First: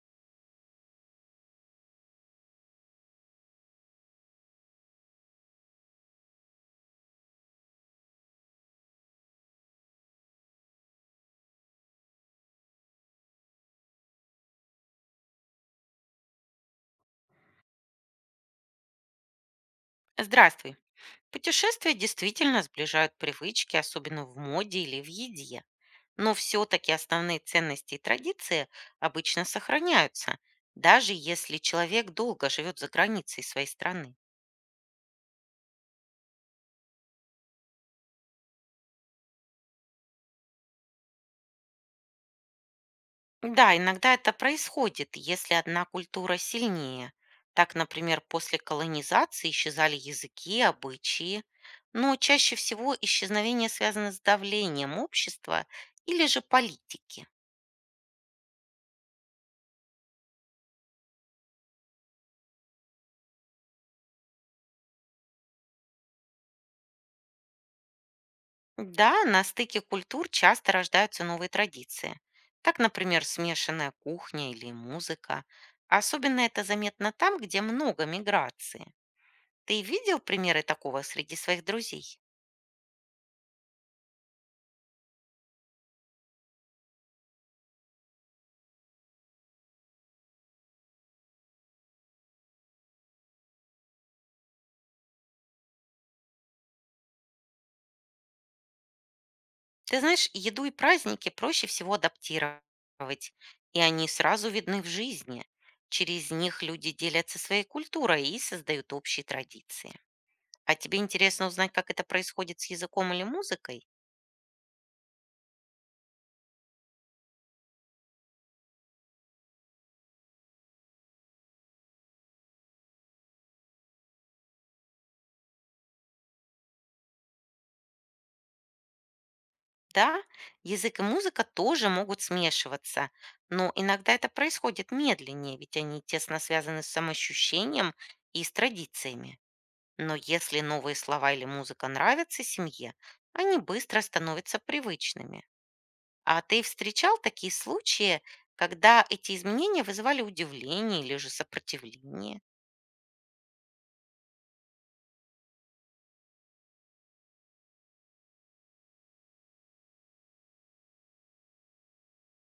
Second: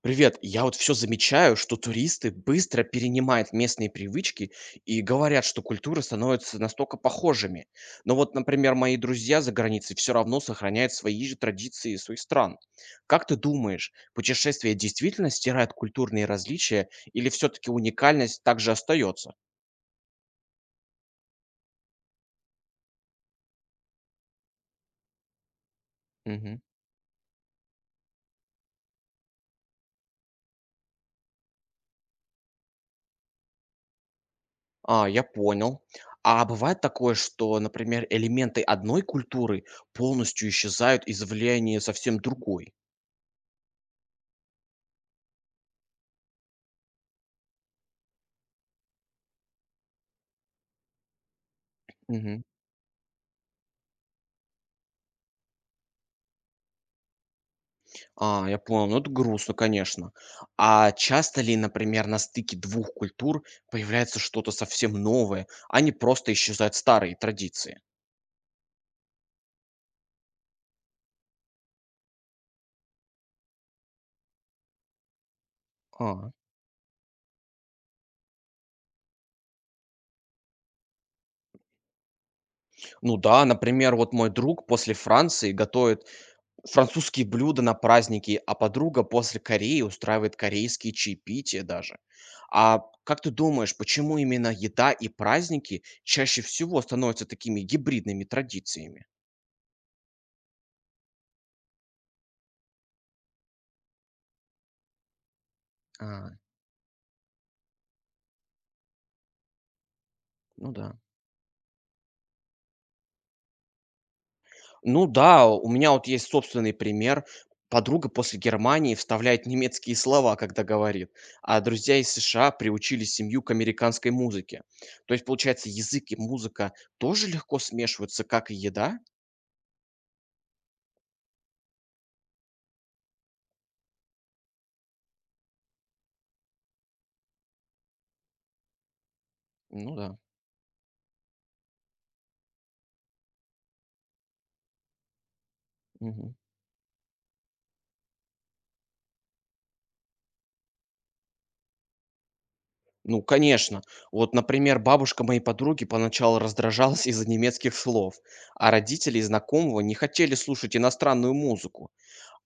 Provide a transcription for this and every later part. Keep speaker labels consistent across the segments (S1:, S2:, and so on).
S1: Привет. Я вот все замечаю, что туристы быстро перенимают местные привычки и говорят, что культуры становятся настолько похожими. Но вот, например, мои друзья за границей все равно сохраняют свои же традиции своих стран. Как ты думаешь, путешествия действительно стирают культурные различия или все-таки уникальность также остается?
S2: Здравствуй. Путешествия действительно сближают привычки, особенно в моде или в еде. Но
S1: Мгм.
S2: все-таки основные ценности и традиции обычно сохраняются, даже если человек долго живет за границей своей страны.
S1: А, я понял. А бывает такое, что, например, элементы одной культуры полностью исчезают из влияния совсем другой?
S2: Да, иногда это происходит, если одна культура сильнее. Так, например, после колонизации исчезали языки, обычаи. Но
S1: Мгм.
S2: чаще всего исчезновение связано с давлением общества или же политики.
S1: А, я понял. Ну, это грустно, конечно. А часто ли, например, на стыке двух культур появляется что-то совсем новое, а не просто исчезают старые традиции?
S2: Да, на стыке культур часто рождаются новые традиции. Так, например, смешанная кухня или музыка.
S1: А,
S2: Особенно это заметно там, где много миграции. Ты видел примеры такого среди своих друзей?
S1: ну да, например, вот мой друг после Франции готовит французские блюда на праздники, а подруга после Кореи устраивает корейские чаепития даже. А как ты думаешь, почему именно еда и праздники чаще всего становятся такими гибридными традициями?
S2: Ты знаешь, еду и праздники проще всего адаптировать, и они сразу видны в жизни. Через
S1: А,
S2: них люди делятся своей культурой и создают общие традиции.
S1: ну
S2: А тебе
S1: да.
S2: интересно узнать, как это происходит с языком или музыкой?
S1: Ну да, у меня вот есть собственный пример. Подруга после Германии вставляет немецкие слова, когда говорит, а друзья из США приучили семью к американской музыке. То есть, получается, язык и музыка тоже легко смешиваются, как и еда?
S2: Да, язык и музыка тоже могут смешиваться, но иногда это происходит медленнее, ведь они тесно связаны с самоощущением и с традициями.
S1: Ну
S2: Но
S1: да.
S2: если новые слова или музыка нравятся семье, они быстро становятся привычными.
S1: Мгм.
S2: А ты встречал такие случаи, когда эти изменения вызывали удивление или же сопротивление?
S1: Ну, конечно. Вот, например, бабушка моей подруги поначалу раздражалась из-за немецких слов, а родители и знакомого не хотели слушать иностранную музыку.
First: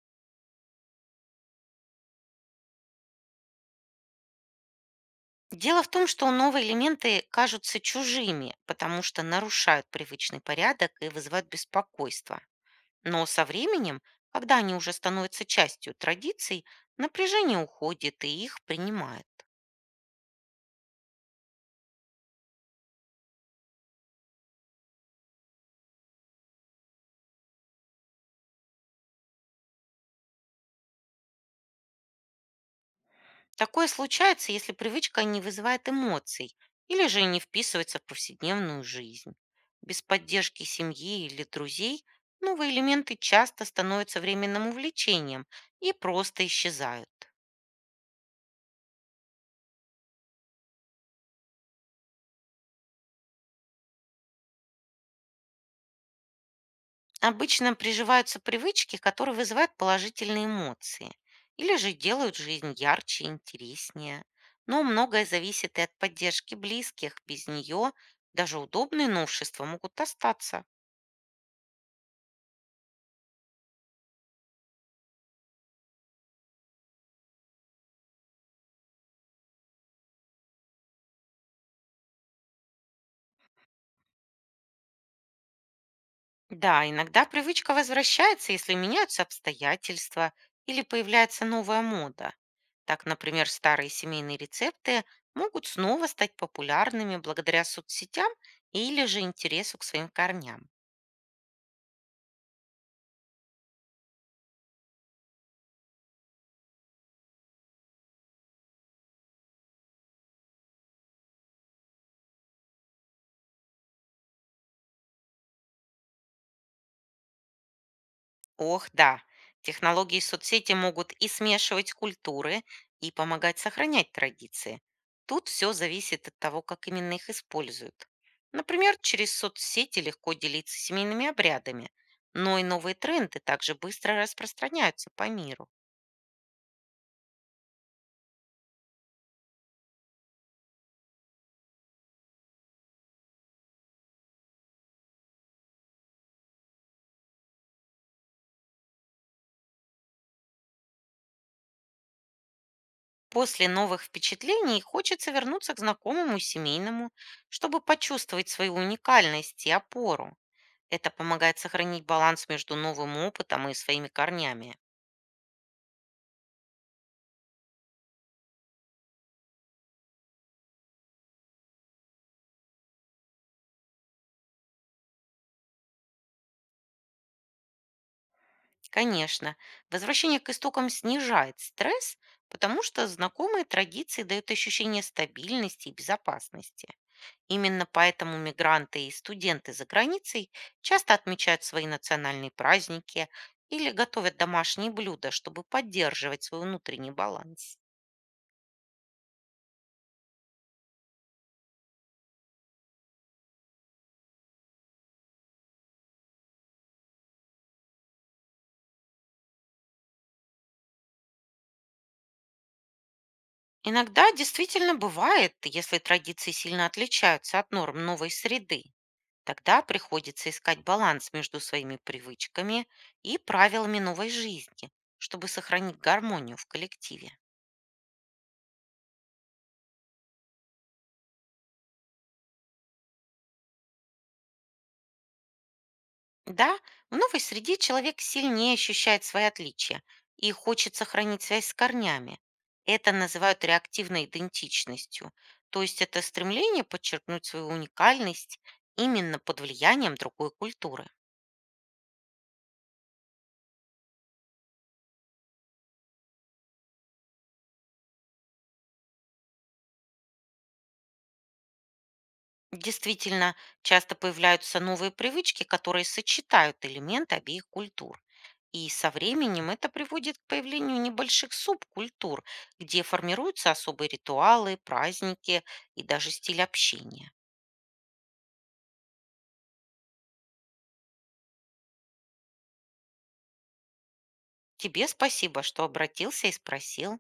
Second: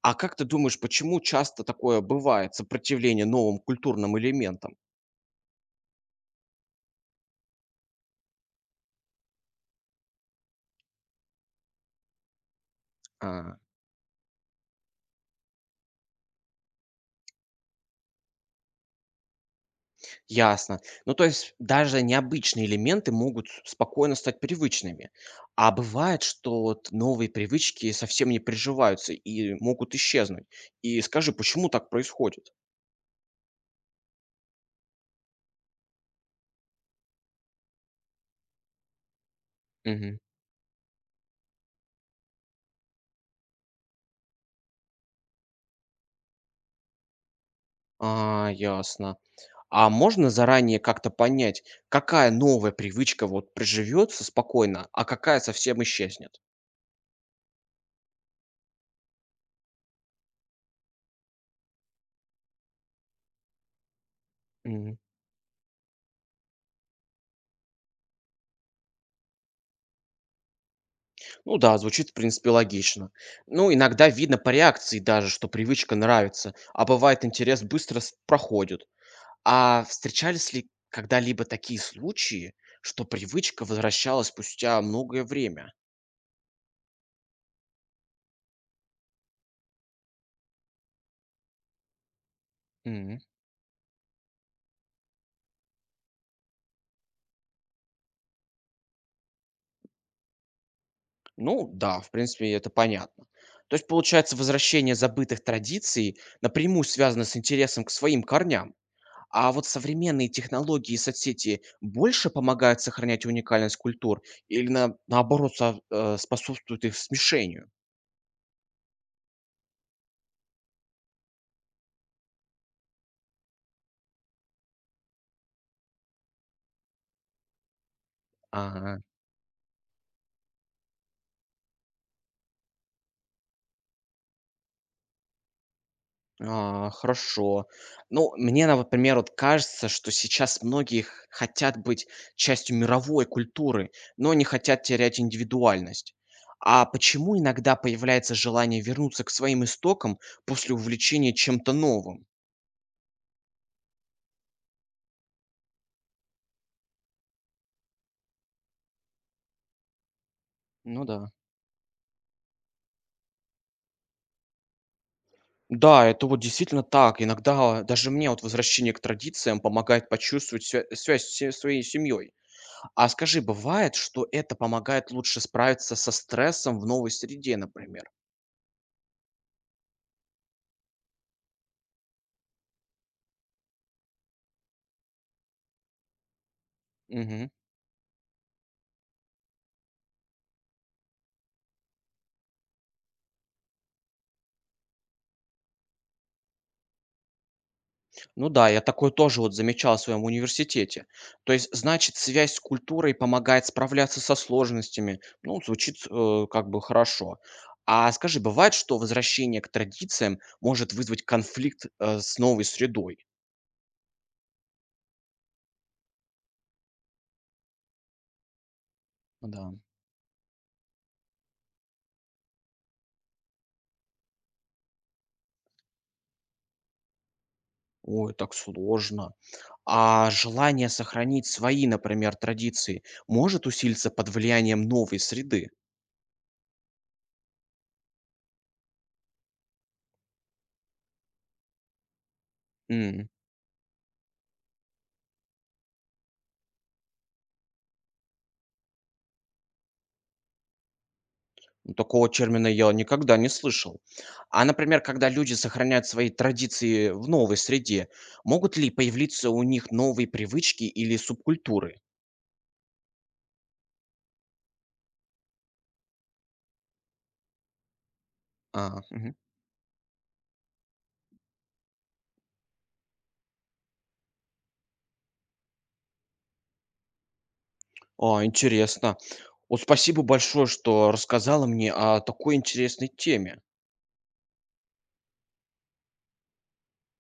S1: А как ты думаешь, почему часто такое бывает, сопротивление новым культурным элементам?
S2: Дело в том, что новые элементы кажутся чужими, потому что нарушают привычный порядок и вызывают беспокойство. Но со
S1: А,
S2: временем, когда они уже становятся частью традиций, напряжение уходит и их принимает.
S1: ясно. Ну, то есть даже необычные элементы могут спокойно стать привычными. А бывает, что вот новые привычки совсем не приживаются и могут исчезнуть. И скажи, почему так происходит?
S2: Такое случается, если привычка не вызывает эмоций или же не вписывается в повседневную жизнь. Без
S1: Мгм.
S2: поддержки семьи или друзей новые элементы часто становятся временным увлечением и просто исчезают.
S1: А, ясно. А можно заранее как-то понять, какая новая привычка вот приживется спокойно, а какая совсем исчезнет?
S2: Обычно приживаются привычки, которые вызывают положительные эмоции или же делают жизнь ярче и интереснее. Но многое зависит и от поддержки близких. Без нее даже удобные новшества могут остаться.
S1: Ну да, звучит, в принципе, логично. Ну, иногда видно по реакции даже, что привычка нравится, а бывает интерес быстро проходит. А встречались ли когда-либо такие случаи, что привычка возвращалась спустя многое время?
S2: Да, иногда привычка возвращается, если меняются обстоятельства или появляется новая мода. Так,
S1: М.
S2: например, старые семейные рецепты могут снова стать популярными благодаря соцсетям или же интересу к своим корням.
S1: Ну да, в принципе, это понятно. То есть, получается, возвращение забытых традиций напрямую связано с интересом к своим корням. А вот современные технологии и соцсети больше помогают сохранять уникальность культур или на, наоборот со- э, способствуют их смешению?
S2: Ох, да. Технологии соцсети могут и смешивать культуры, и помогать сохранять традиции. Тут все зависит от того, как именно их используют. Например,
S1: Ага,
S2: через соцсети легко делиться семейными обрядами, но и новые тренды также быстро распространяются по миру.
S1: а, хорошо. Ну, мне, например, вот кажется, что сейчас многие хотят быть частью мировой культуры, но не хотят терять индивидуальность. А почему иногда появляется желание вернуться к своим истокам после увлечения чем-то новым?
S2: После новых впечатлений хочется вернуться к знакомому и семейному, чтобы почувствовать свою уникальность и опору.
S1: Ну
S2: Это
S1: да.
S2: помогает сохранить баланс между новым опытом и своими корнями.
S1: Да, это вот действительно так. Иногда даже мне вот возвращение к традициям помогает почувствовать связь со своей семьей. А скажи, бывает, что это помогает лучше справиться со стрессом в новой среде, например?
S2: Конечно, возвращение к истокам снижает стресс, потому что знакомые традиции дают ощущение стабильности и безопасности.
S1: Мгм.
S2: Именно поэтому мигранты и студенты за границей часто отмечают свои национальные праздники или готовят домашние блюда, чтобы поддерживать свой внутренний баланс.
S1: Ну да, я такое тоже вот замечал в своем университете. То есть, значит, связь с культурой помогает справляться со сложностями. Ну, звучит как бы хорошо. А скажи, бывает, что возвращение к традициям может вызвать конфликт с новой средой?
S2: Иногда действительно бывает, если традиции сильно отличаются от норм новой среды.
S1: Да.
S2: Тогда приходится искать баланс между своими привычками и правилами новой жизни, чтобы сохранить гармонию в коллективе.
S1: Ой, так сложно. А желание сохранить свои, например, традиции может усилиться под влиянием новой среды?
S2: Да, в новой среде человек сильнее ощущает свои отличия и хочет сохранить связь с корнями. Это
S1: М,
S2: называют реактивной идентичностью, то есть это стремление подчеркнуть свою уникальность именно под влиянием другой культуры.
S1: ну, такого термина я никогда не слышал. А, например, когда люди сохраняют свои традиции в новой среде, могут ли появиться у них новые привычки или субкультуры?
S2: Действительно, часто появляются новые привычки, которые сочетают элементы обеих культур. И
S1: А,
S2: со
S1: мгм.
S2: временем это приводит к появлению небольших субкультур, где формируются особые ритуалы, праздники и даже стиль общения.
S1: А, интересно. Вот спасибо большое, что рассказала мне о такой интересной теме.
S2: Тебе спасибо, что обратился и спросил.